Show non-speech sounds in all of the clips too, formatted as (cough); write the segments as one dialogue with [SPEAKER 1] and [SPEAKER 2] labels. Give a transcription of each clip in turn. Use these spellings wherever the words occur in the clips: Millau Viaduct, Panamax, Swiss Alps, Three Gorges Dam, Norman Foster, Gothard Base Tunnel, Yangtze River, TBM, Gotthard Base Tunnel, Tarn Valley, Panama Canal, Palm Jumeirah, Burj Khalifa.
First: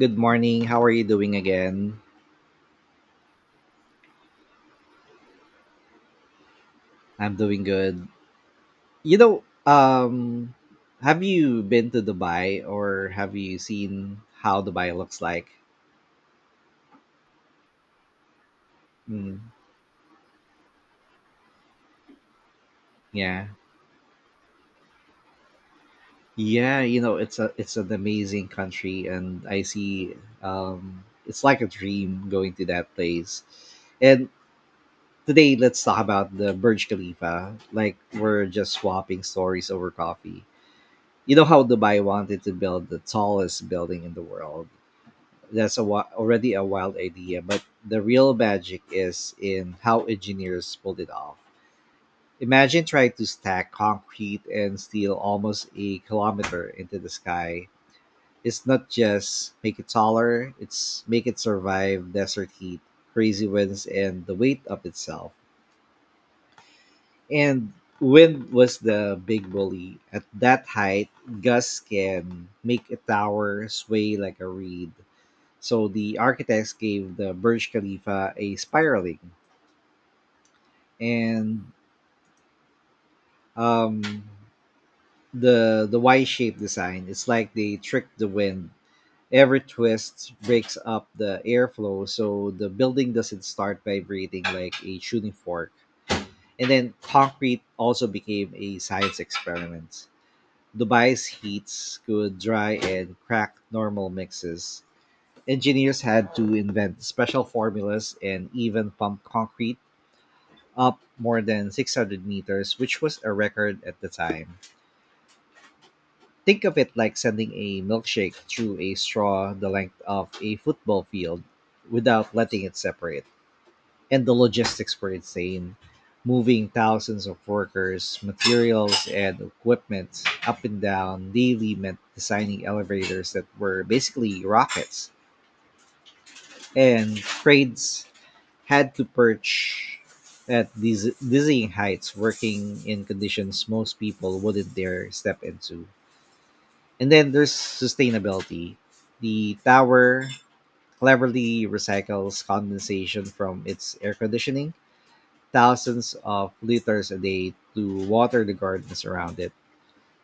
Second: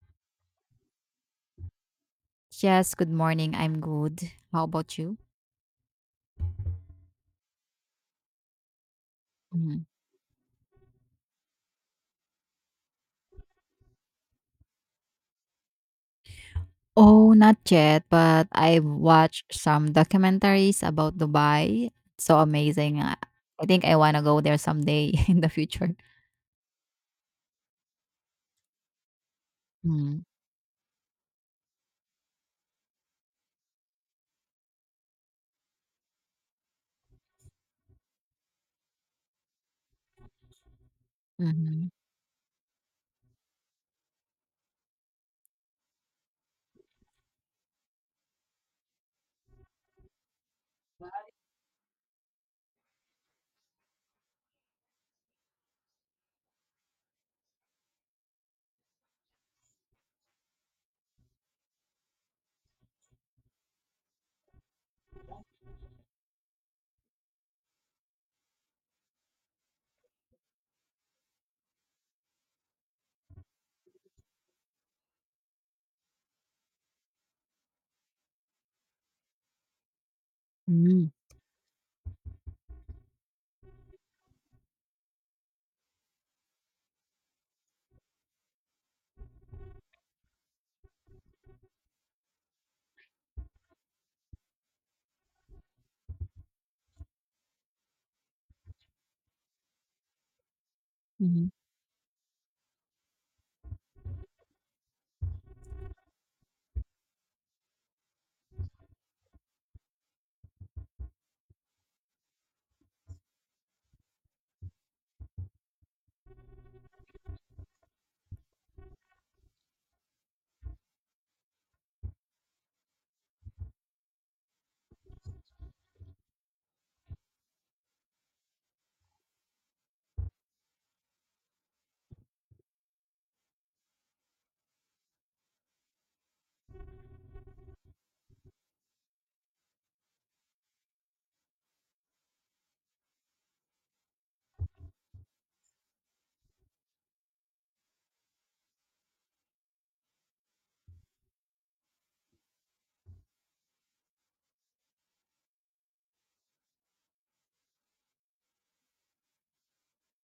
[SPEAKER 1] Good morning. How are you doing again?
[SPEAKER 2] Yes, good morning. I'm good. How about you?
[SPEAKER 1] I'm doing good. You know,
[SPEAKER 2] Mhm.
[SPEAKER 1] um, have you been to Dubai or have you seen how Dubai looks like?
[SPEAKER 2] Oh, not yet, but I've
[SPEAKER 1] Mm,
[SPEAKER 2] watched some documentaries about Dubai. So amazing. I
[SPEAKER 1] yeah.
[SPEAKER 2] I think I want to go there someday (laughs) in the future.
[SPEAKER 1] Yeah, you know, it's a it's an amazing country and I see
[SPEAKER 2] Mm-hmm.
[SPEAKER 1] it's like a dream going to that place. And today let's talk about the Burj Khalifa, like we're just swapping stories over coffee. You know how
[SPEAKER 2] Mm-hmm.
[SPEAKER 1] Dubai wanted to build the tallest building in the world, that's a already a wild idea, but the real magic is in how engineers pulled it off. Imagine trying to stack concrete and steel almost a kilometer into the sky. It's not just make it taller, it's make it survive desert heat, crazy winds, and the weight of itself. And wind was the big bully. At that height, gusts can make a tower sway like a reed. So the architects gave the Burj Khalifa a spiraling
[SPEAKER 2] Mm-hmm.
[SPEAKER 1] and um, the Y-shaped design. It's like they tricked the wind. Every twist breaks up the airflow, so the building doesn't start vibrating like a shooting fork. And then concrete also became a science experiment. Dubai's heats could dry and crack normal mixes. Engineers had to invent special formulas and even pump concrete up more than 600 meters, which was a record at the time. Think of it like sending a milkshake through a straw the length of a football field without letting it separate. And the logistics were insane, moving thousands of workers, materials, and equipment up and down daily meant designing elevators that were basically rockets, and cranes had to perch at dizzying heights, working in conditions most people wouldn't dare step into. And then there's sustainability. The tower cleverly recycles condensation from its air conditioning, thousands of liters a day to water the gardens around it.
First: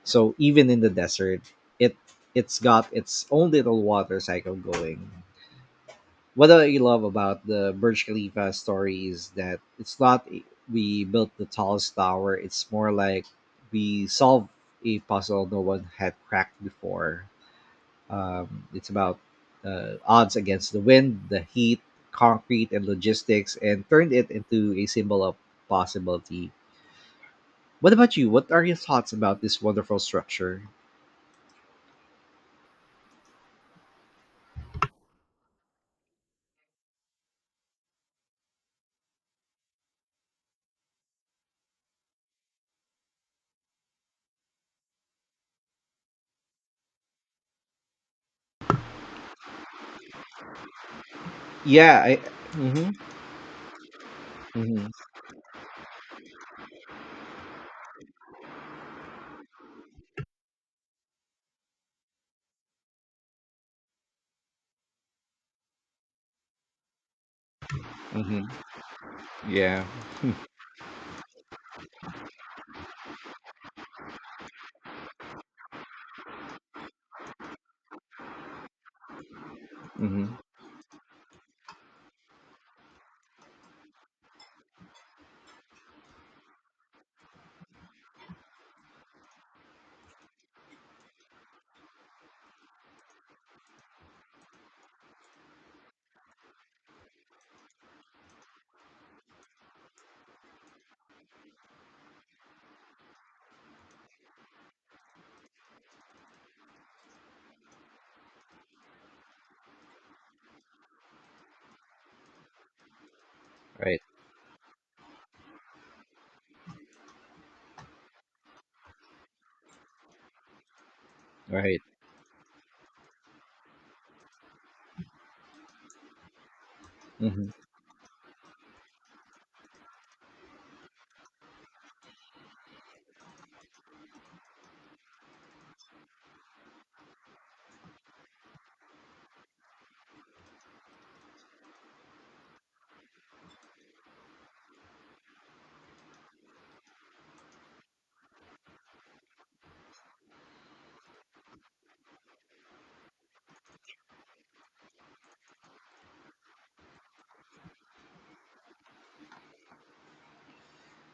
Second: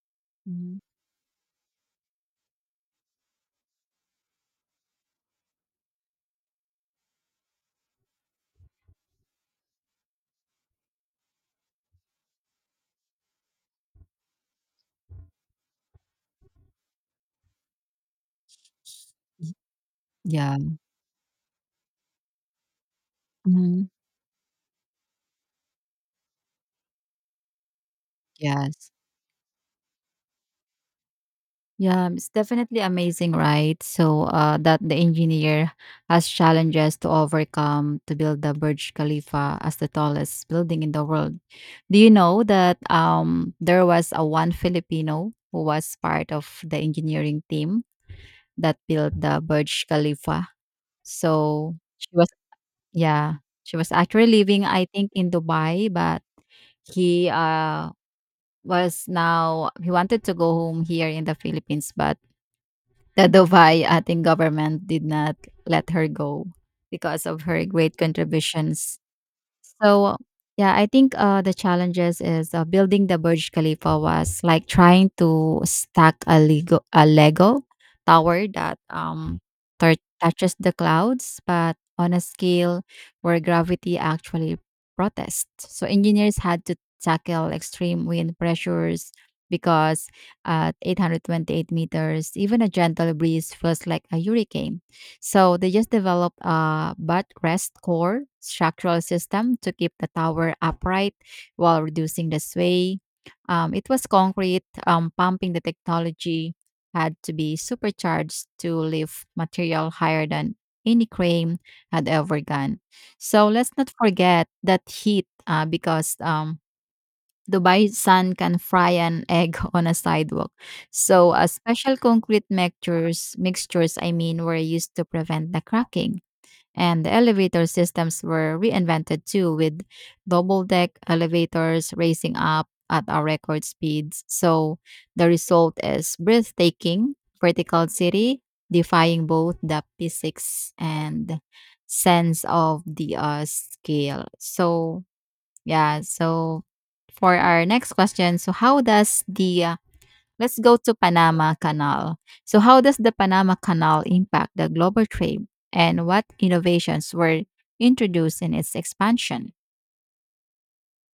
[SPEAKER 1] So even
[SPEAKER 2] Mm-hmm.
[SPEAKER 1] in the desert, it it's got its own little water cycle going. What I love about the Burj Khalifa story is that it's not we built the tallest tower, it's more like we solved a puzzle no one had cracked before. It's about odds
[SPEAKER 2] Yeah.
[SPEAKER 1] against the wind, the heat, concrete, and logistics,
[SPEAKER 2] Mm-hmm.
[SPEAKER 1] and turned it into a symbol of possibility. What about you? What are your
[SPEAKER 2] Yes.
[SPEAKER 1] thoughts about this wonderful structure?
[SPEAKER 2] Yeah, it's definitely amazing, right? So that the engineer has challenges to overcome to build the Burj Khalifa as the tallest building in the world. Do you know that there was a one Filipino who was part of the engineering team that built the Burj Khalifa? So
[SPEAKER 1] Yeah,
[SPEAKER 2] she
[SPEAKER 1] I
[SPEAKER 2] was,
[SPEAKER 1] mhm
[SPEAKER 2] yeah, she was actually living, I
[SPEAKER 1] mhm
[SPEAKER 2] think, in Dubai, but he was now he wanted to go home here in the Philippines, but Dadovay, ating government did not let her go because of her great
[SPEAKER 1] mhm
[SPEAKER 2] contributions.
[SPEAKER 1] yeah
[SPEAKER 2] So, yeah, I think the challenges is building the Burj Khalifa was like trying to stack a Lego tower that tou-
[SPEAKER 1] mhm
[SPEAKER 2] touches the clouds, but on a scale where gravity actually protests. So engineers had to tackle extreme wind pressures because at 828 meters, even a gentle breeze feels like a hurricane. So they just developed a butt rest core structural system to keep the tower upright while reducing the sway. It was concrete, pumping the technology had to be supercharged to lift material higher than any crane had ever done. So let's not
[SPEAKER 1] right
[SPEAKER 2] forget that heat because Dubai sun can fry an egg (laughs) on a sidewalk. So,
[SPEAKER 1] right
[SPEAKER 2] special concrete mixtures, I mean, were used to prevent the cracking. And the
[SPEAKER 1] mhm
[SPEAKER 2] elevator systems were reinvented too, with double deck elevators racing up at a record speeds. So, the result is breathtaking vertical city, defying both the physics and sense of the scale. So, yeah. So for our next question, so how does the let's go to Panama Canal. So how does the Panama Canal impact the global trade, and what innovations were introduced in its expansion?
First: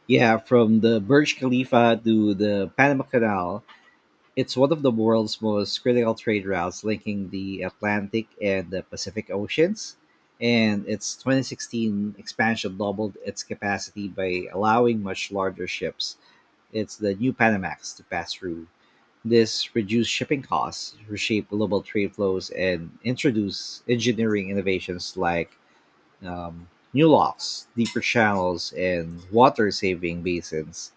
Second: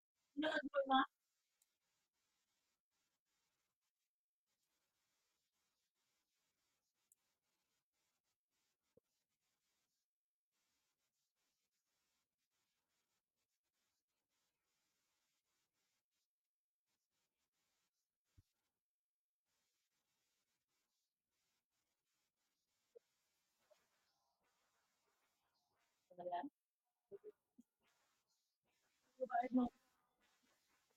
[SPEAKER 1] yeah from the Burj Khalifa to the Panama Canal. It's one of the world's most critical trade routes, linking the Atlantic and the Pacific Oceans, and its 2016 expansion doubled its capacity by allowing much larger ships, it's the new Panamax, to pass through. This reduced shipping costs, reshaped global trade flows, and introduced engineering innovations like um, new locks, deeper channels, and water saving basins.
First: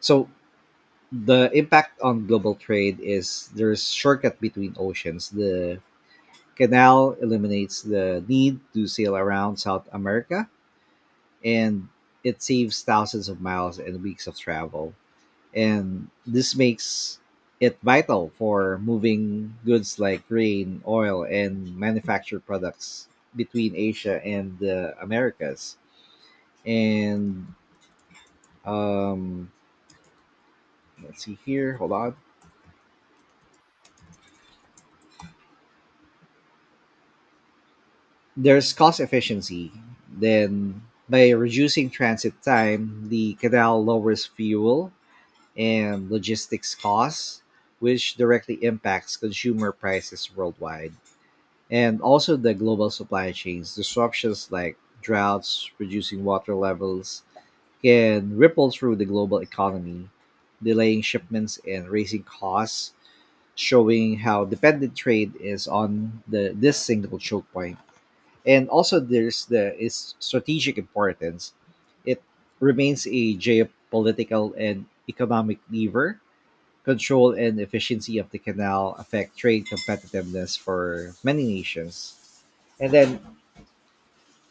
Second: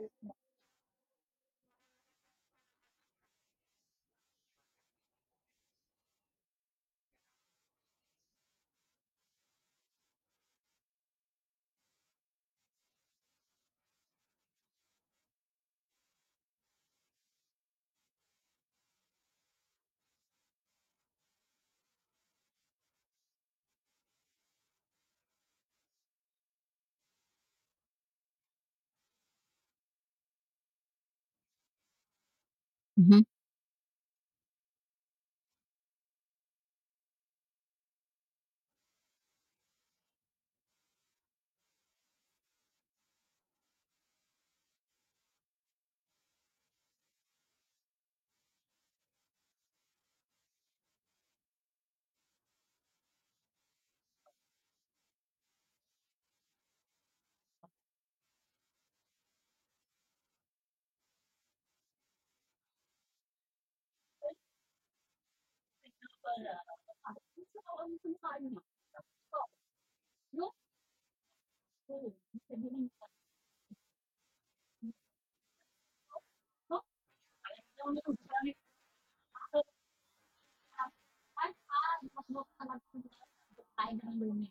[SPEAKER 1] So, the impact on global trade is there's shortcut between oceans. The canal eliminates the need to sail around South America, and it saves thousands of miles and weeks of travel. And this makes it vital for moving goods like grain, oil, and manufactured products between Asia and the Americas. And um, let's see here. Hold on.
[SPEAKER 2] Hmm.
[SPEAKER 1] There's cost efficiency. Then, by reducing transit time, the canal lowers fuel and logistics costs, which directly impacts consumer prices worldwide. And also the global supply chains. Disruptions like droughts, reducing water levels, can ripple through the global economy, delaying shipments and raising costs, showing how dependent trade is on the this single choke point, and also there's the its strategic importance. It remains a geopolitical and economic lever. Control and efficiency of the canal affect trade competitiveness for many nations. And then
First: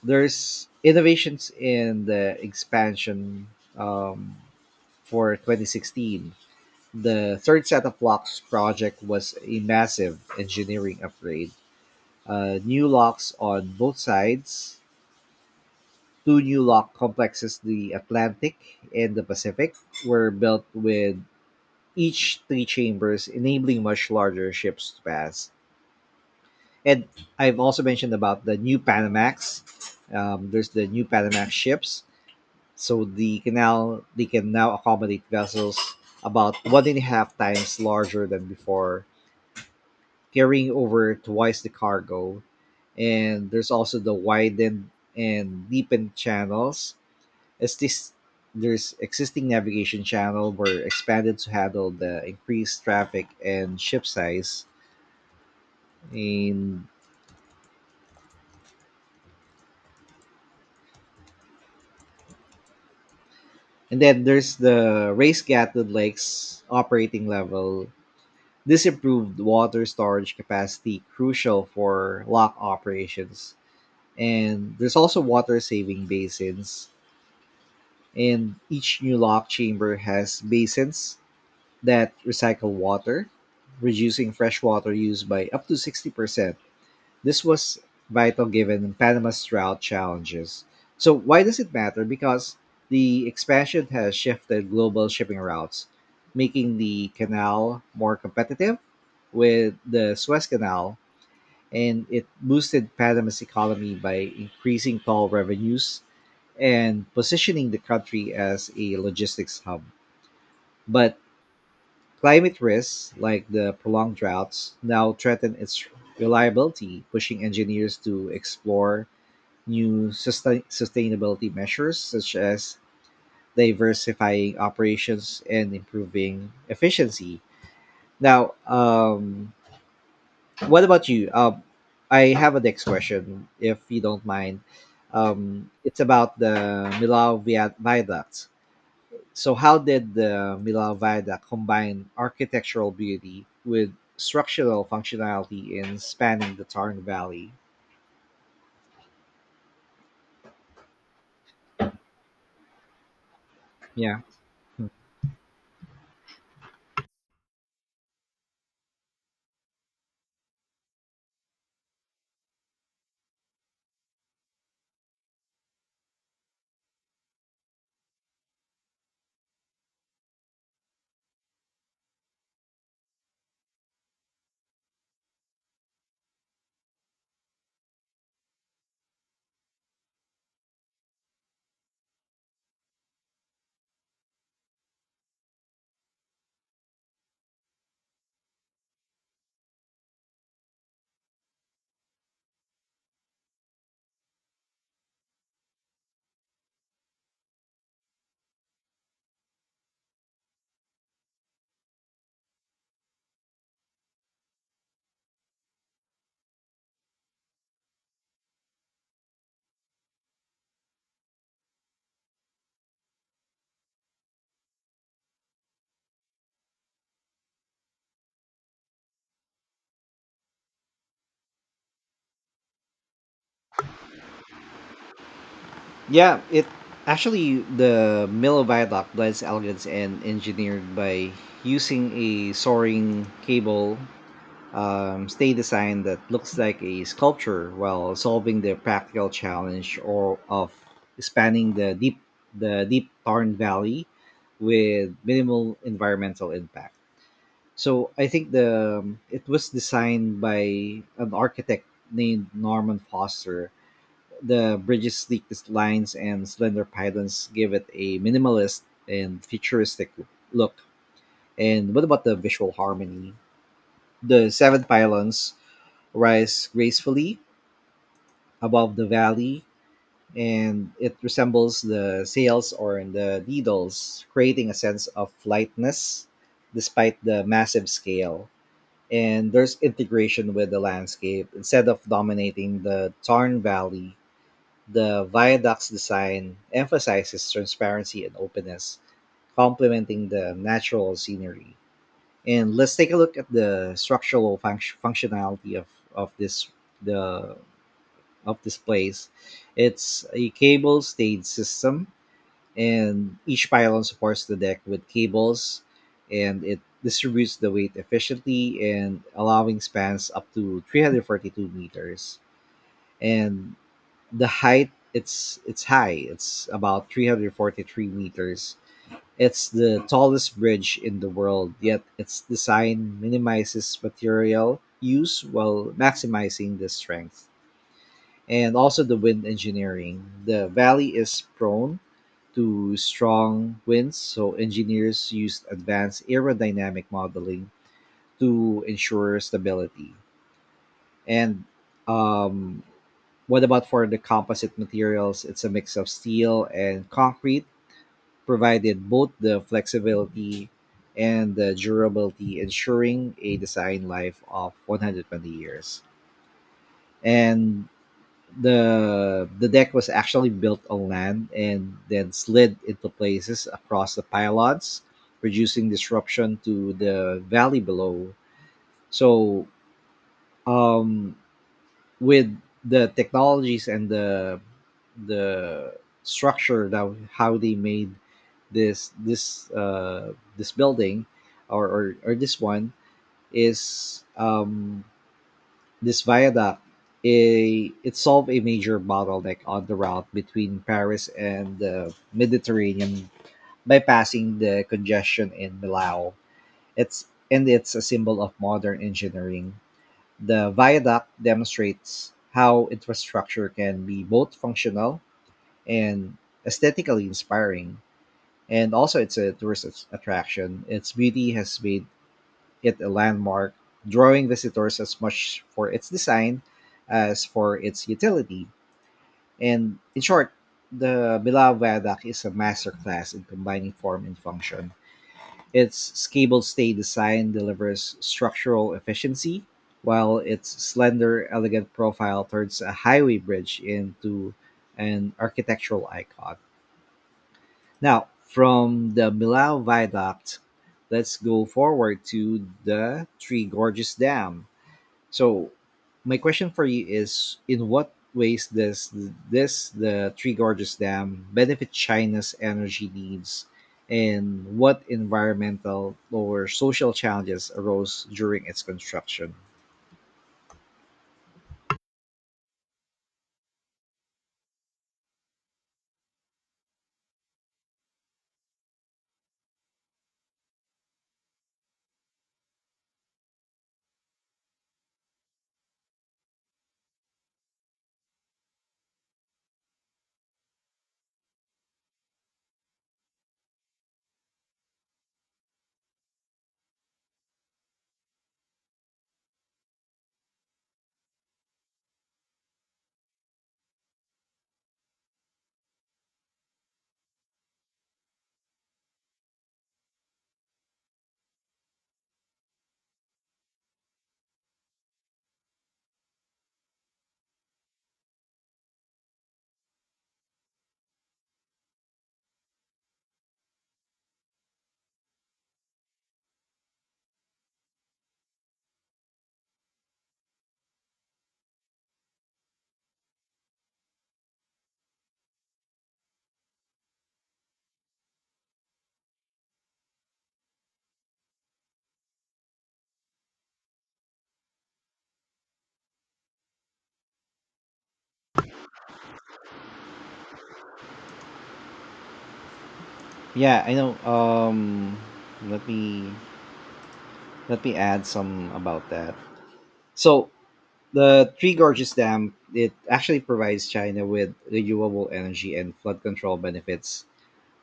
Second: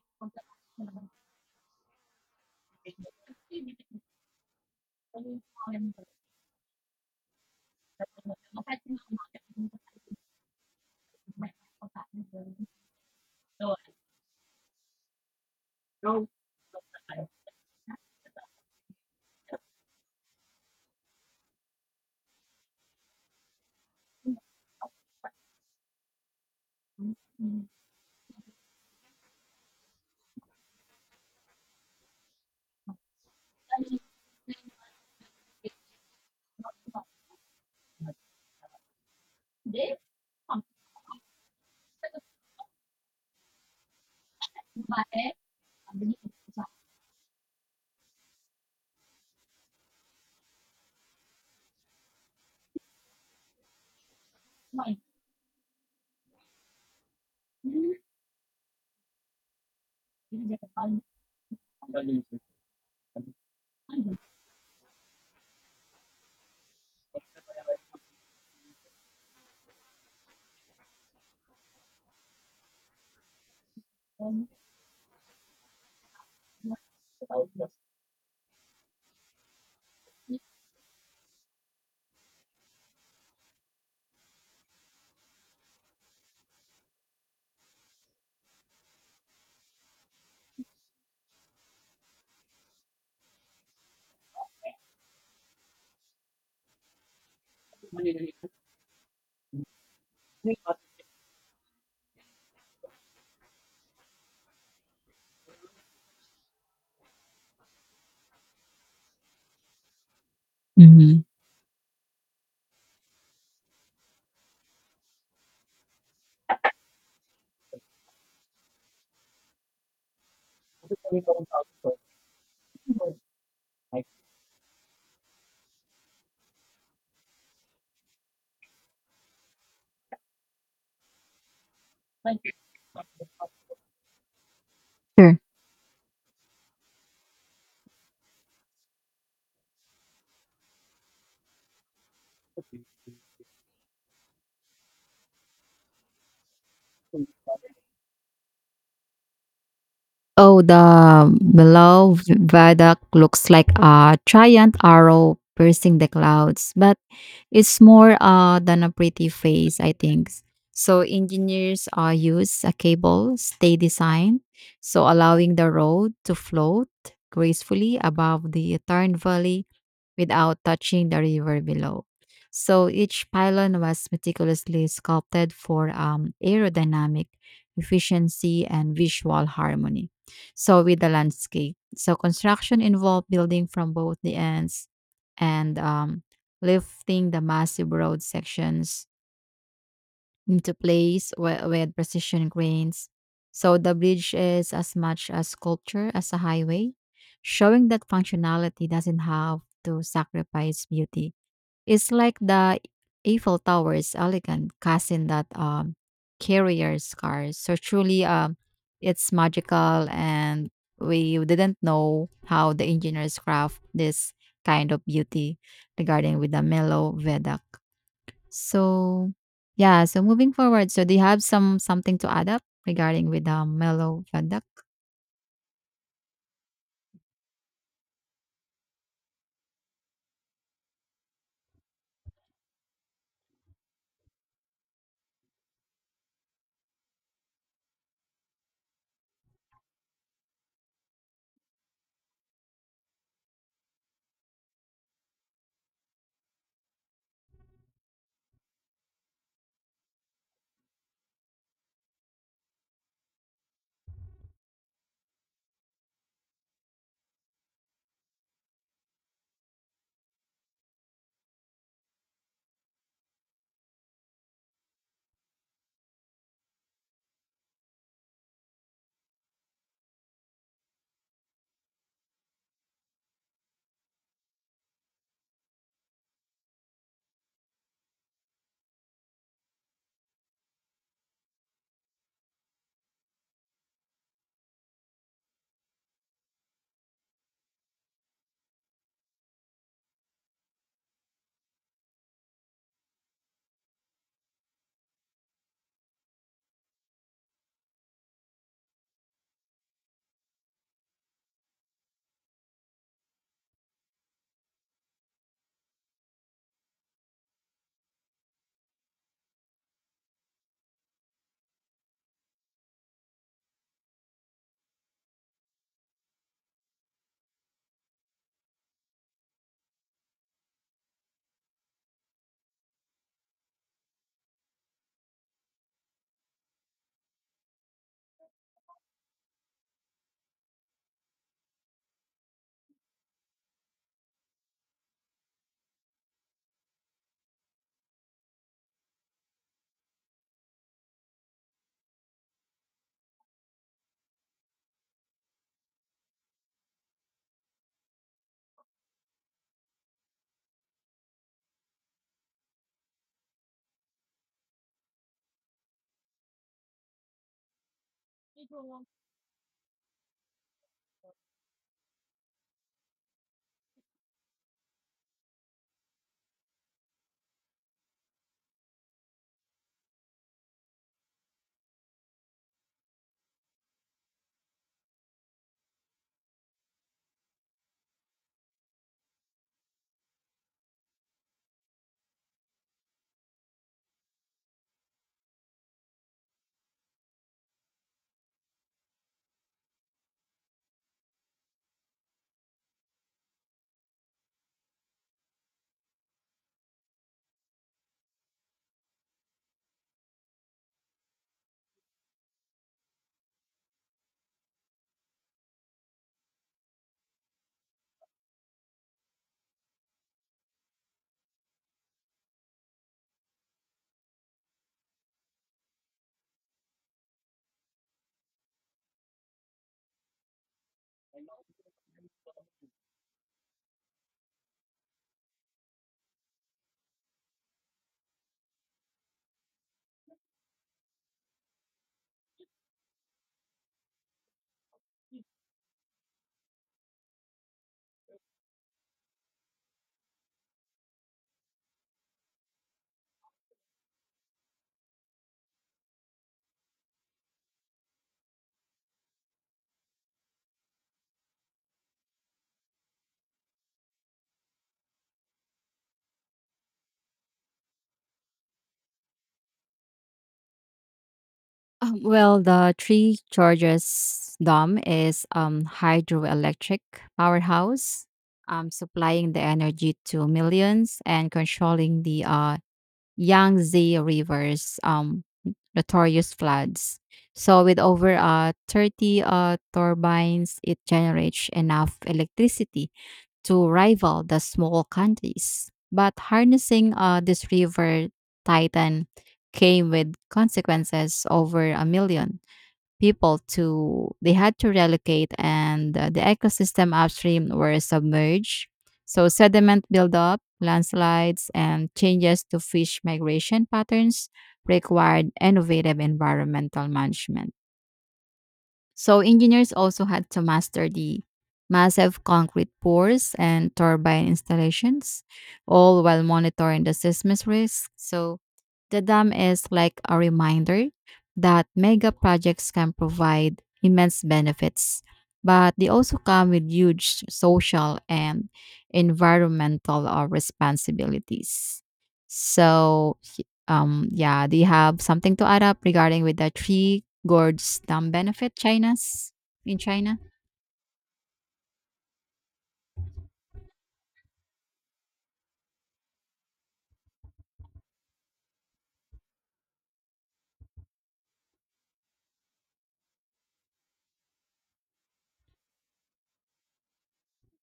[SPEAKER 1] there's innovations in the expansion um, for 2016. The third set of locks project was a massive engineering upgrade. New locks on both sides. Two new lock complexes, the Atlantic and the Pacific, were built with each three chambers, enabling much larger ships to pass. And I've also mentioned about the new Panamax. There's the new Panamax ships. So the canal they can now accommodate vessels about one and a half times larger than before, carrying over twice the cargo. And there's also the widened and deepened channels. As this there's existing navigation channel were expanded to handle the increased traffic and ship size. And and then there's the raised Gatlin's Lakes operating level. This improved water storage capacity crucial for lock operations. And there's also water saving basins. And each new lock chamber has basins that recycle water, reducing freshwater use by up to 60%. This was vital given Panama's route challenges. So, why does it matter? Because the expansion has shifted global shipping routes, making the canal more competitive with the Suez Canal, and it boosted Panama's economy by increasing toll revenues and positioning the country as a logistics hub. But
[SPEAKER 2] Hmm.
[SPEAKER 1] climate risks, like the prolonged droughts, now threaten its reliability, pushing engineers to explore new sustainability measures such as diversifying operations and improving efficiency. Now, what about you? I have a next question, if you don't mind.
[SPEAKER 2] Sure.
[SPEAKER 1] It's about the Millau Viaduct. So, how did the Mila Vada combine architectural beauty with structural functionality in spanning the Tarn Valley?
[SPEAKER 2] Oh, the below viaduct looks like a
[SPEAKER 1] Yeah.
[SPEAKER 2] giant arrow piercing the clouds, but it's more than a pretty face, I think. So engineers use a cable stay design, so allowing the road to float gracefully above the Tarn Valley without touching the river below. So each pylon was meticulously sculpted for aerodynamic efficiency and visual harmony. So with the landscape, so construction involved building from both the ends and lifting the massive road sections into place with precision grains. So the bridge is as much a sculpture as a highway, showing that functionality doesn't have to sacrifice beauty. It's like the Eiffel Tower's elegant cousin that carrier's cars. So truly, it's magical, and we didn't know how the engineers craft this kind of beauty regarding with the mellow viaduct. So, yeah, so moving forward, so do you have some something to add up regarding with Melo Fedak?
[SPEAKER 1] Yeah, it actually the Milo Viaduct blends elegance and engineered by using a soaring cable stay design that looks like a sculpture while solving the practical challenge or of spanning the deep Tarn Valley with minimal environmental impact. So I think the it was designed by an architect named Norman Foster. The bridge's sleek lines and slender pylons give it a minimalist and futuristic look. And what about the visual harmony? The seven pylons rise gracefully above the valley, and it resembles the sails or in the needles, creating a sense of lightness despite the massive scale. And there's integration with the landscape. Instead of dominating the Tarn Valley, the viaduct's design emphasizes transparency and openness, complementing the natural scenery. And let's take a look at the structural functionality of this the of this place. It's a cable-stayed system, and each pylon supports the deck with cables and it distributes the weight efficiently and allowing spans up to 342 meters, and the height it's high it's about 343 meters, it's the tallest bridge in the world, yet its design minimizes material use while maximizing the strength. And also the wind engineering. The valley is prone to strong winds, so engineers used advanced aerodynamic modeling to ensure stability. And um, what about for the composite materials? It's a mix of steel and concrete, provided both the flexibility and the durability, ensuring a design life of 120 years. And the deck was actually built on land and then slid into places across the pylons, producing disruption to the valley below. So um, with the technologies and the structure that how they made this building or this one is this viaduct, a, it solved a major bottleneck on the route between Paris and the Mediterranean, bypassing the congestion in Millau. It's and it's a symbol of modern engineering. The viaduct demonstrates how infrastructure can be both functional and aesthetically inspiring. And also, it's a tourist attraction. Its beauty has made it a landmark, drawing visitors as much for its design as for its utility. And in short, the Bilbao Viaduct is a masterclass in combining form and function. Its cable stay design delivers structural efficiency, while its slender, elegant profile turns a highway bridge into an architectural icon. Now, from the Bilbao Viaduct, let's go forward to the Three Gorges Dam. So, my question for you is: in what ways does this the Three Gorges Dam benefit China's energy needs, and what environmental or social challenges arose during its construction?
[SPEAKER 2] Well, the Three Gorges Dam is hydroelectric powerhouse, supplying the energy to millions and controlling the Yangtze River's notorious floods. So with over 30 turbines, it generates enough electricity to rival the small countries. But harnessing this river titan came with consequences over a million people to they had to relocate and the ecosystem upstream were submerged. So sediment buildup landslides and changes to fish migration patterns required innovative environmental management. So engineers also had to master the massive concrete pours and turbine installations, all while monitoring the seismic risk. So the dam is like a reminder that mega projects can provide immense benefits, but they also come with huge social and environmental responsibilities. So yeah, do you have something to add up regarding with the three gourds dam benefit China's in China?
[SPEAKER 1] Yeah, I know. Let me let me add some about that. So the Three Gorges Dam it actually provides China with renewable energy and flood control benefits,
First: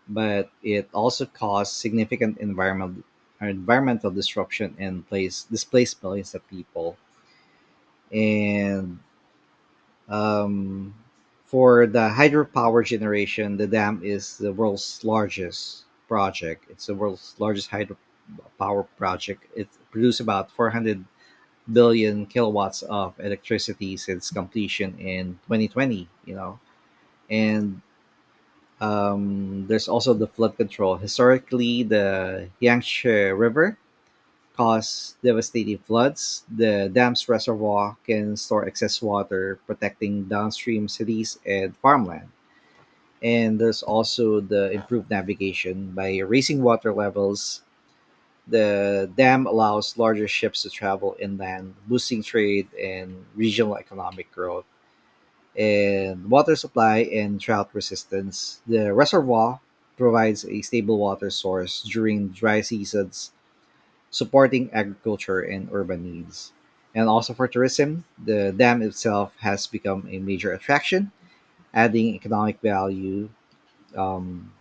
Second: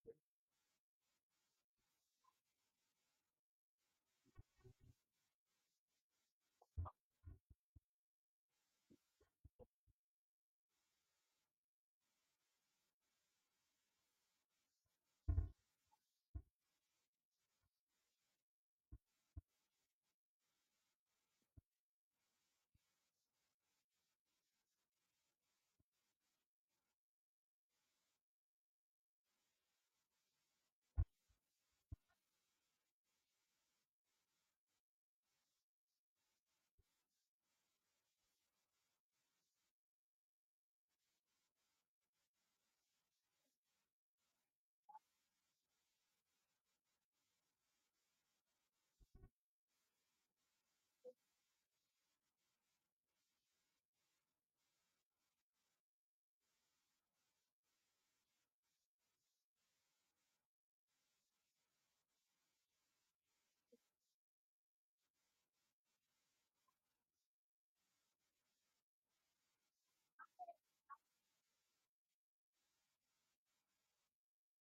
[SPEAKER 1] but it also caused significant environmental disruption and place displaced millions of people. And um, for the hydropower generation, the dam is the world's largest project. It's the world's largest hydropower project. It produced about 400 billion kilowatts of electricity since completion in 2020. You know, and there's also the flood control. Historically, the Yangtze River caused devastating floods. The dam's reservoir can store excess water, protecting downstream cities and farmland. And there's also the improved navigation. By raising water levels, the dam allows larger ships to travel inland, boosting trade and regional economic growth, and water supply and drought resistance. The reservoir provides a stable water source during dry seasons, supporting agriculture and urban needs. And also for tourism, the dam itself has become a major attraction, adding economic value um,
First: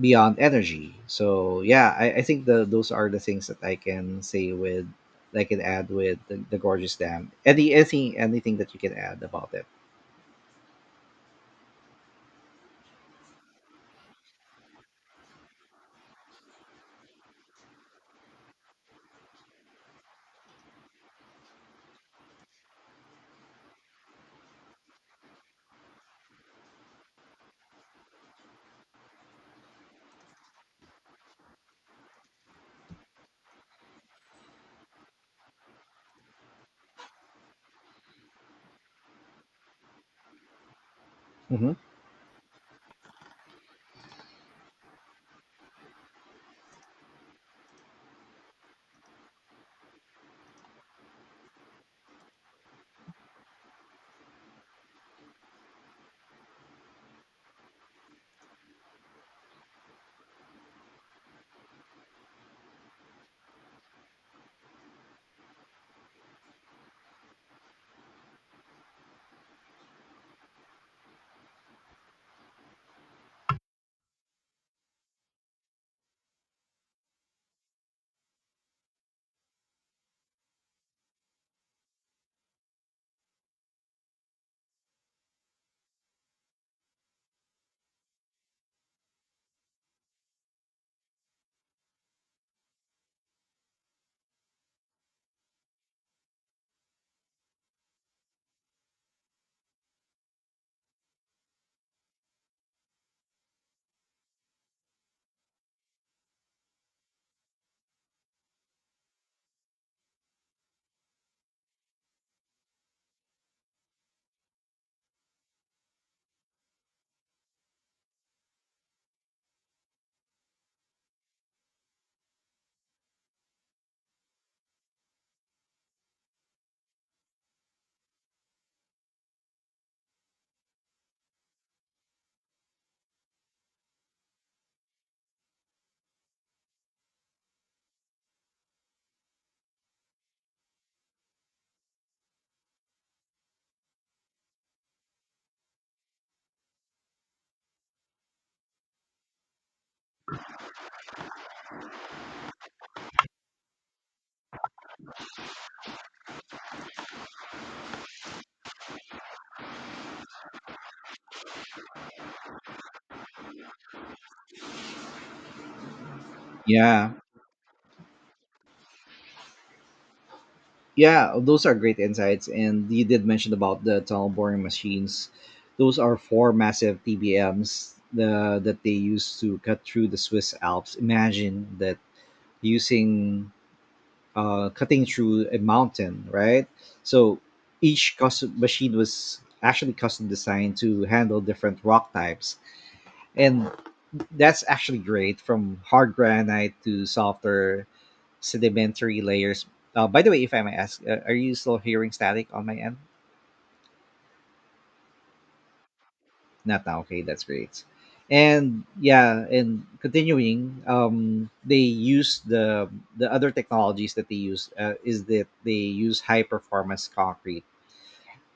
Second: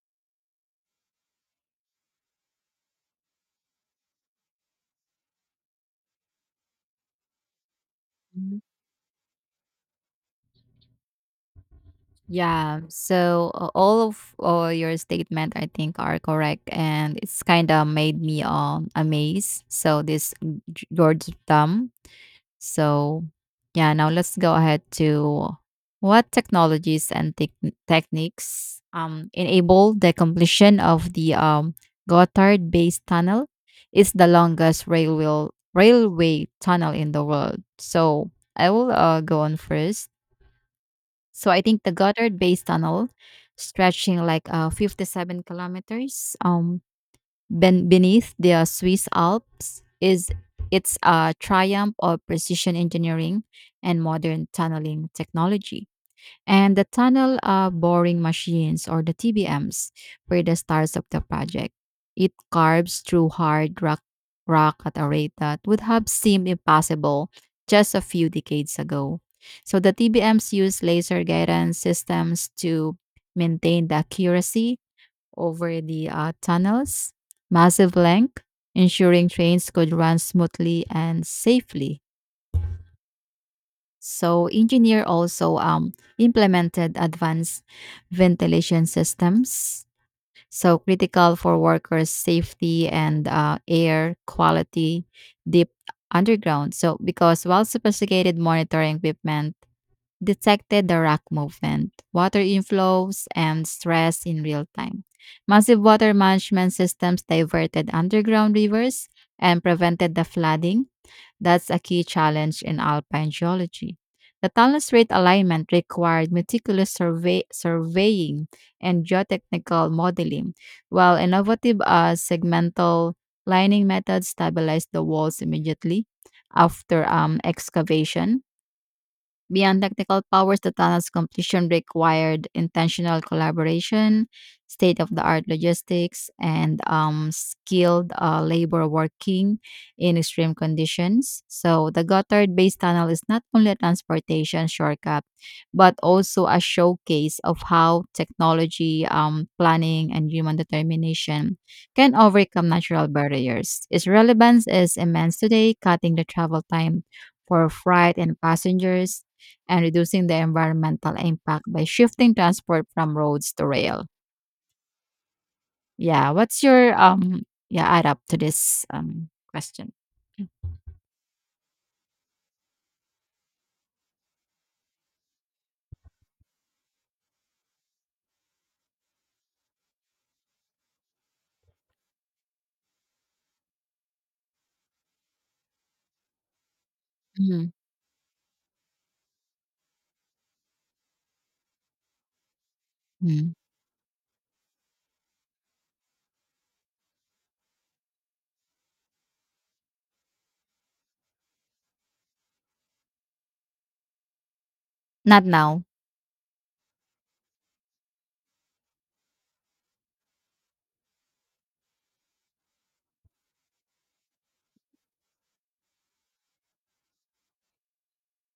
[SPEAKER 1] beyond energy. So yeah, I think those are the things that I can say with I can add with the gorgeous dam. Anything
[SPEAKER 2] Mm-hmm.
[SPEAKER 1] anything that you can add about it?
[SPEAKER 2] Yeah. So all of your statement, I think, are correct, and it's kind of made me amazed. So this G- George Thumb. So yeah. Now let's go ahead to what technologies and techniques enable the completion of the Gotthard Base Tunnel. It's the longest railway tunnel in the world. So I will go on first. So I
[SPEAKER 1] Hmm.
[SPEAKER 2] think the Goddard Base Tunnel, stretching like 57 kilometers ben- beneath the Swiss Alps, is it's a triumph of precision engineering and modern tunneling technology and the tunnel boring machines or the TBMs were the stars of the project. It carves through hard rock at a rate that would have seemed impossible just a few decades ago. So the TBMs use laser guidance systems to maintain the accuracy over the tunnel's massive length, ensuring trains could run smoothly and safely. So engineer also implemented advanced ventilation systems, so critical for workers' safety and air quality deep underground. So because while sophisticated monitoring equipment detected the rock movement, water inflows, and stress in real time. Massive water management systems diverted underground rivers and prevented the flooding that's a key challenge in alpine geology. The talus rate alignment required meticulous surveying and geotechnical modeling, while innovative segmental lining methods stabilized the walls immediately after excavation. Beyond technical powers, the tunnel's completion required intentional collaboration, state of the art logistics, and skilled labor working in extreme conditions. So, the Gotthard based tunnel is not only a transportation shortcut, but also a showcase of how technology, planning, and human determination can overcome natural barriers. Its relevance is immense today, cutting the travel time for freight and passengers and reducing the environmental impact by shifting transport from roads to rail. Yeah, what's your
[SPEAKER 1] Yeah.
[SPEAKER 2] yeah add up to this question? Mm.
[SPEAKER 1] Yeah, those are great insights. And you did mention about the tunnel boring machines. Those are four massive TBMs that they used to cut through the Swiss Alps. Imagine that using cutting through a mountain, right? So
[SPEAKER 2] Mhm.
[SPEAKER 1] each custom machine was actually custom designed to handle different rock types.
[SPEAKER 2] Mm.
[SPEAKER 1] And that's actually great from hard granite to softer sedimentary layers. By the way, if I may ask, are you still hearing static on my end?
[SPEAKER 2] Not now.
[SPEAKER 1] Not now. Okay, that's great. And yeah, and continuing, they use the other technologies that they use is that they use high performance concrete.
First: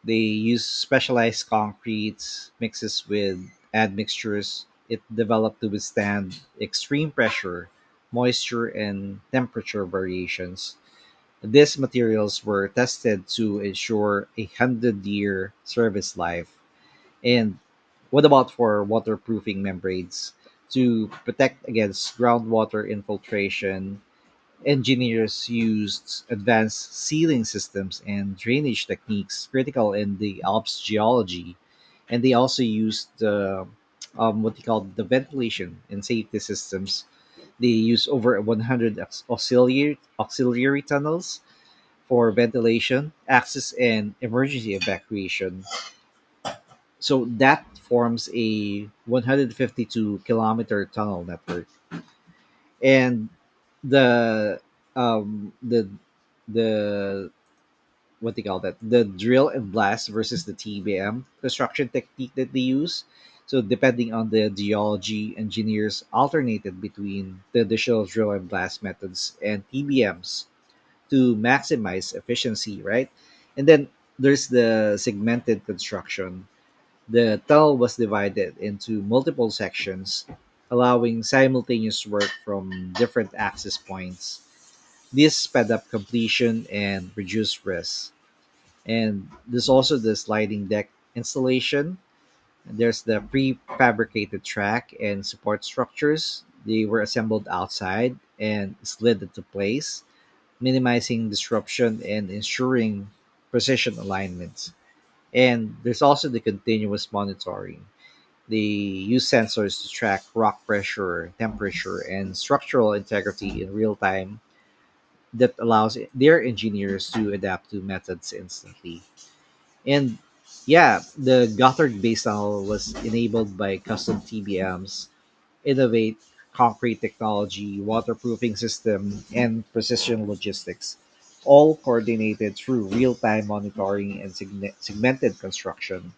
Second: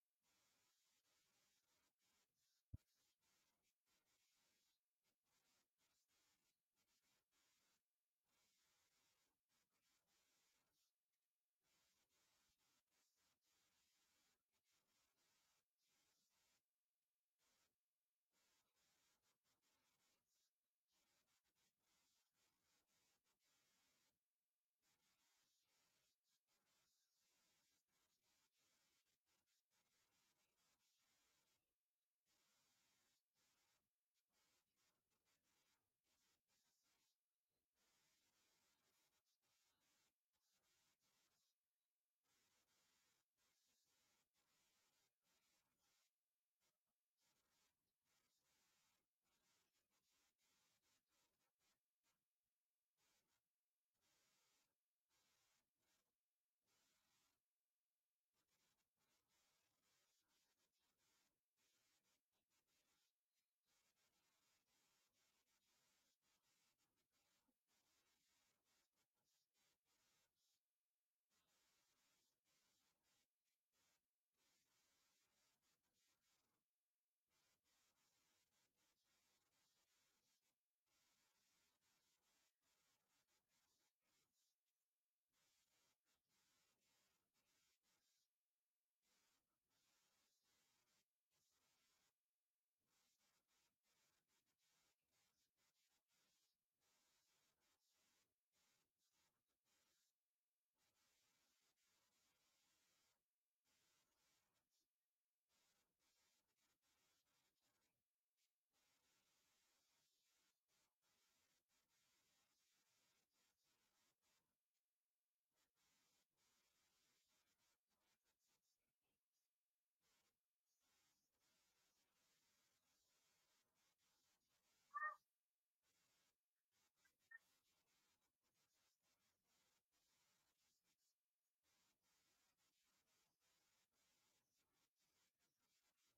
[SPEAKER 1] They use specialized concretes mixes with admixtures it developed to withstand extreme pressure, moisture, and temperature variations. These materials were tested to ensure a hundred-year service life. And what about for waterproofing membranes to protect against groundwater infiltration? Engineers used advanced sealing systems and drainage techniques critical in the Alps geology, and they also used the what they call the ventilation and safety systems. They use over 100 auxiliary tunnels for ventilation, access, and emergency evacuation. So that forms a 152-kilometer tunnel network and the um the the what they call that the drill and blast versus the TBM construction technique that they use. So depending on the geology, engineers alternated between the additional drill and blast methods and TBMs to maximize efficiency, right? And then there's the segmented construction. The tell was divided into multiple sections, allowing simultaneous work from different access points. This sped up completion and reduced risk. And there's also the sliding deck installation. There's the prefabricated track and support structures. They were assembled outside and slid into place, minimizing disruption and ensuring precision alignment. And there's also the continuous monitoring. They use sensors to track rock pressure, temperature, and structural integrity in real time that allows their engineers to adapt to methods instantly. And yeah, the Gothard base tunnel was enabled by custom TBMs, innovate concrete technology, waterproofing system, and precision logistics, all coordinated through real time monitoring and segmented construction.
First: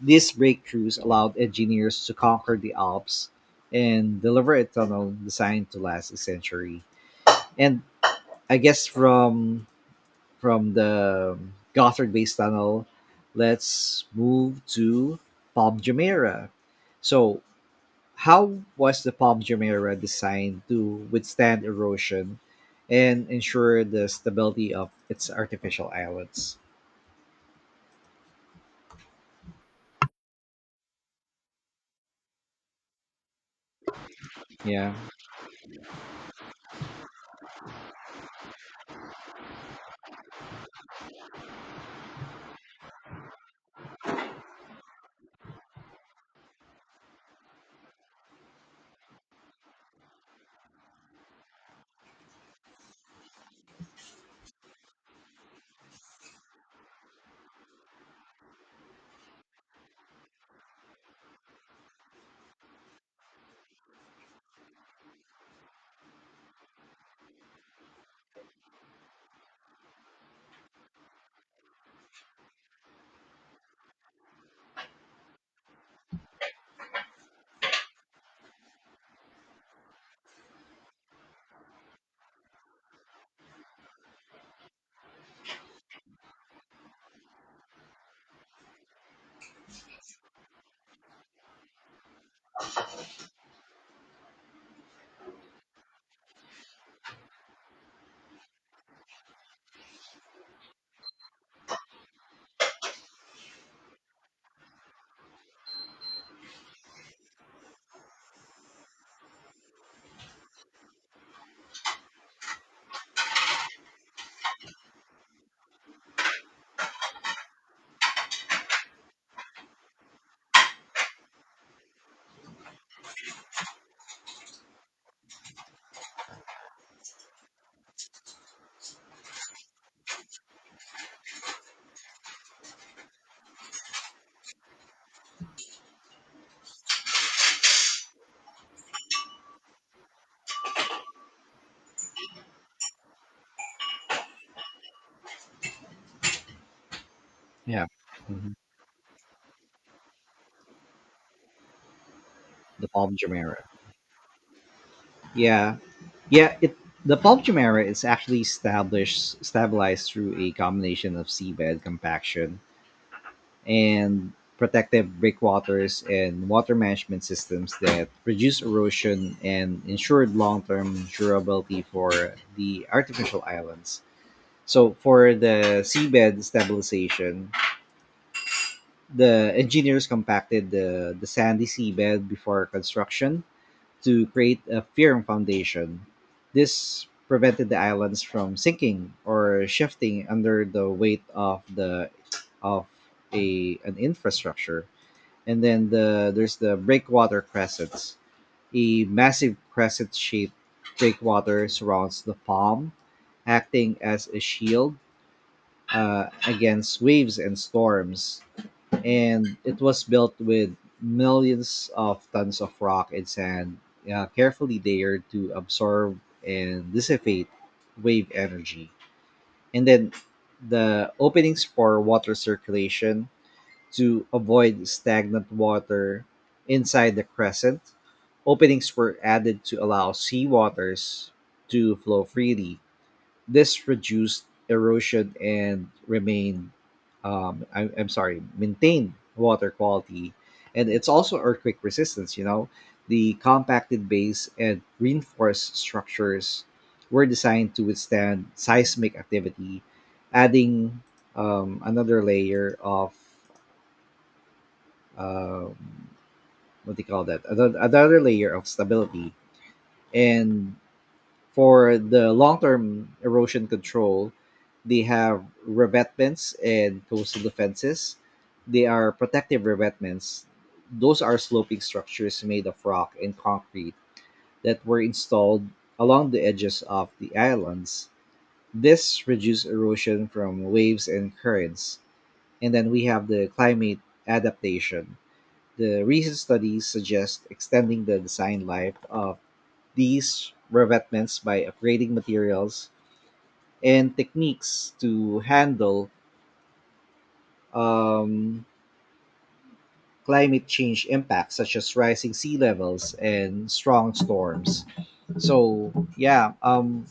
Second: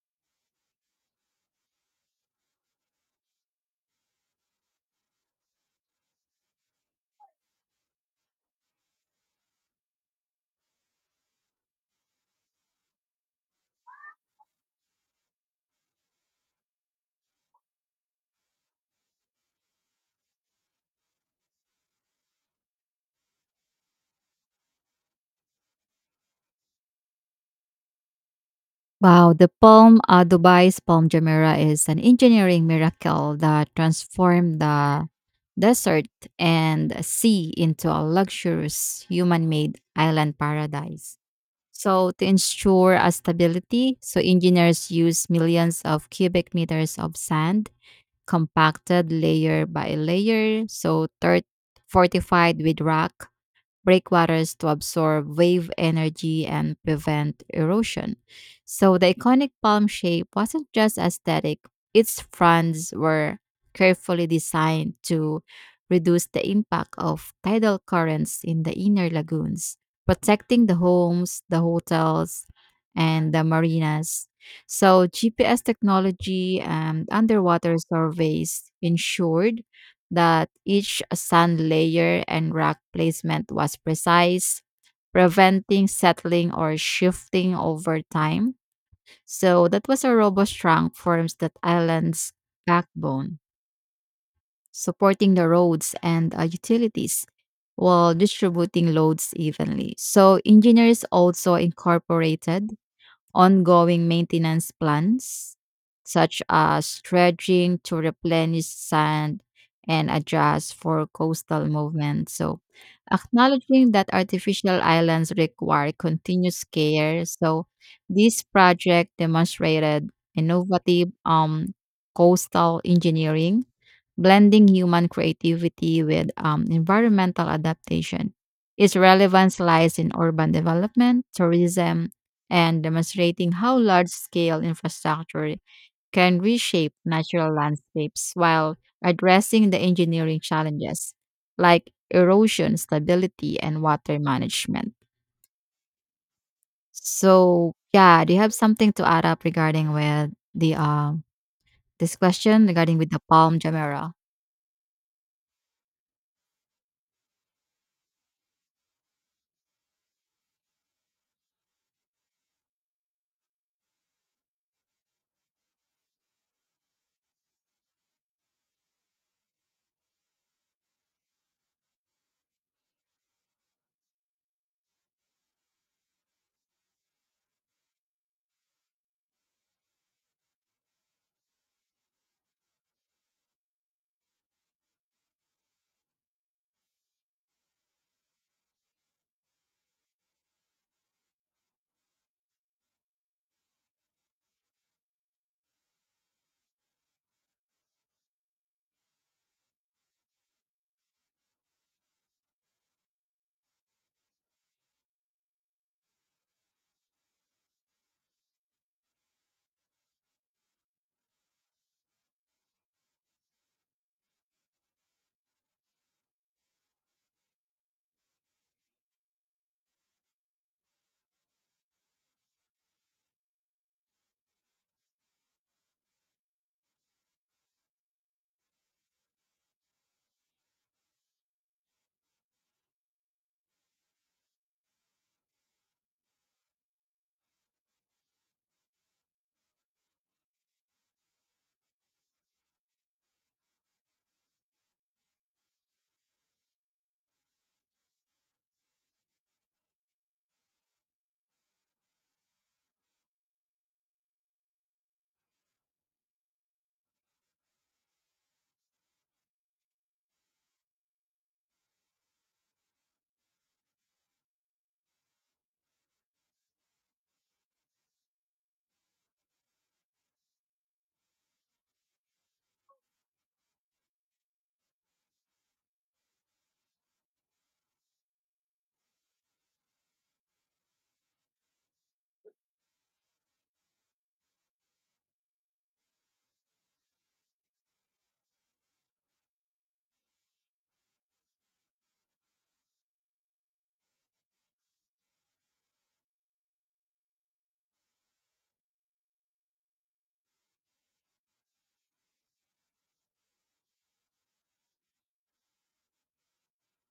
[SPEAKER 1] These breakthroughs allowed engineers to conquer the Alps and deliver a tunnel designed to last a century. And I guess from the Gothard Base Tunnel, let's move to Palm Jumeirah. So, how was the Palm Jumeirah designed to withstand erosion and ensure the stability of its artificial islands?
[SPEAKER 2] Wow, the Palm Dubai's Palm Jumeirah is an engineering miracle that transformed
[SPEAKER 1] Yeah,
[SPEAKER 2] the desert and sea into a luxurious human-made island paradise. So to ensure a stability, so engineers use millions of cubic meters of sand compacted layer by layer, so third fortified with rock breakwaters to absorb wave energy and prevent erosion. So the iconic palm shape wasn't just aesthetic, its fronds were carefully designed to reduce the impact of tidal currents in the inner lagoons, protecting the homes, the hotels, and the marinas. So, GPS technology and underwater surveys ensured that each sand layer and rock placement was precise, preventing settling or shifting over time. So that was a robust trunk forms that island's backbone, supporting the roads and utilities while distributing loads evenly. So engineers also incorporated ongoing maintenance plans, such as dredging to replenish sand and adjust for coastal movement. So, acknowledging that artificial islands require continuous care. So, this project demonstrated innovative coastal engineering, blending human creativity with environmental adaptation. Its relevance lies in urban development, tourism, and demonstrating how large scale infrastructure can reshape natural landscapes while addressing the engineering challenges like erosion, stability, and water management. So,
[SPEAKER 1] yeah,
[SPEAKER 2] yeah, do you have
[SPEAKER 1] mhm.
[SPEAKER 2] something to add up regarding with the this question
[SPEAKER 1] The
[SPEAKER 2] regarding with
[SPEAKER 1] Palm
[SPEAKER 2] the
[SPEAKER 1] Jumeirah.
[SPEAKER 2] palm gemera?
[SPEAKER 1] Yeah. Yeah, it the Palm era is actually established stabilized through a combination of seabed compaction and protective breakwaters and water management systems that reduce erosion and ensured long-term durability for the artificial islands. So for the seabed stabilization, the engineers compacted the sandy seabed before construction to create a firm foundation. This prevented the islands from sinking or shifting under the weight of the of a an infrastructure. And then there's the breakwater crescents. A massive crescent shaped breakwater surrounds the palm, acting as a shield against waves and storms, and it was built with millions of tons of rock and sand, carefully layered to absorb and dissipate wave energy. And then the openings for water circulation to avoid stagnant water inside the crescent. Openings were added to allow sea waters to flow freely. This reduced erosion and remain, I, I'm sorry, maintained water quality, and it's also earthquake resistance. You know, the compacted base and reinforced structures were designed to withstand seismic activity, adding another layer of um, what do you call that? Another layer of stability, and for the long-term erosion control, they have revetments and coastal defenses. They are protective revetments. Those are sloping structures made of rock and concrete that were installed along the edges of the islands. This reduces erosion from waves and currents. And then we have the climate adaptation. The recent studies suggest extending the design life of these revetments by upgrading materials and techniques to handle um, climate change impacts, such as rising sea levels and strong storms. So, yeah,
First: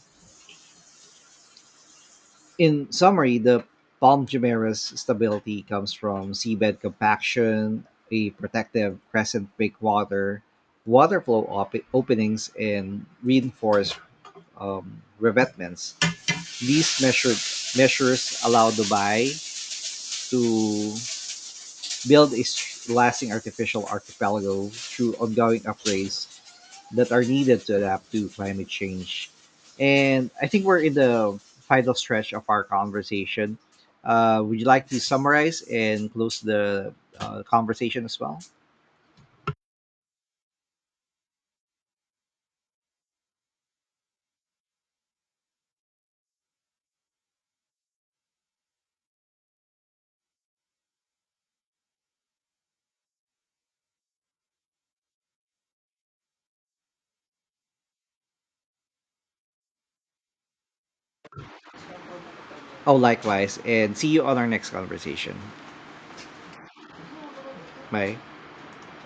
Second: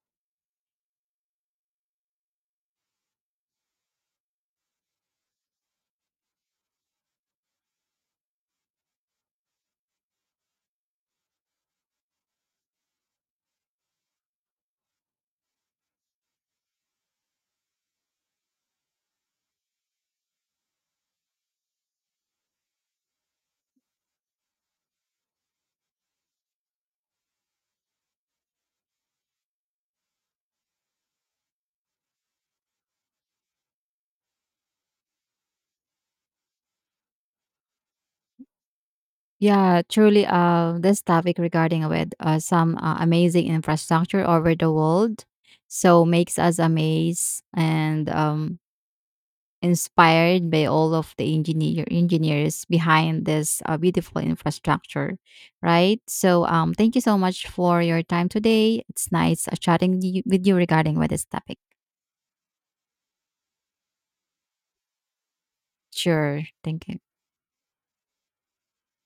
[SPEAKER 1] in summary, the palm gimera's stability comes from seabed compaction, a protective crescent breakwater, water flow openings, and reinforced revetments. These measured measures allow Dubai to build a lasting artificial archipelago through ongoing upgrades that are needed to adapt to climate change. And I think we're in the final stretch of our conversation. Would you like to summarize and close the conversation as well?
[SPEAKER 2] Yeah, truly, this topic regarding with some amazing infrastructure over the world, so makes us amazed and inspired by all of the engineers behind this beautiful infrastructure, right? So, thank you so much for your time today. It's nice with you regarding with this topic.
[SPEAKER 1] Oh, likewise. And see you on our next conversation.
[SPEAKER 2] Sure, thank you.
[SPEAKER 1] Bye.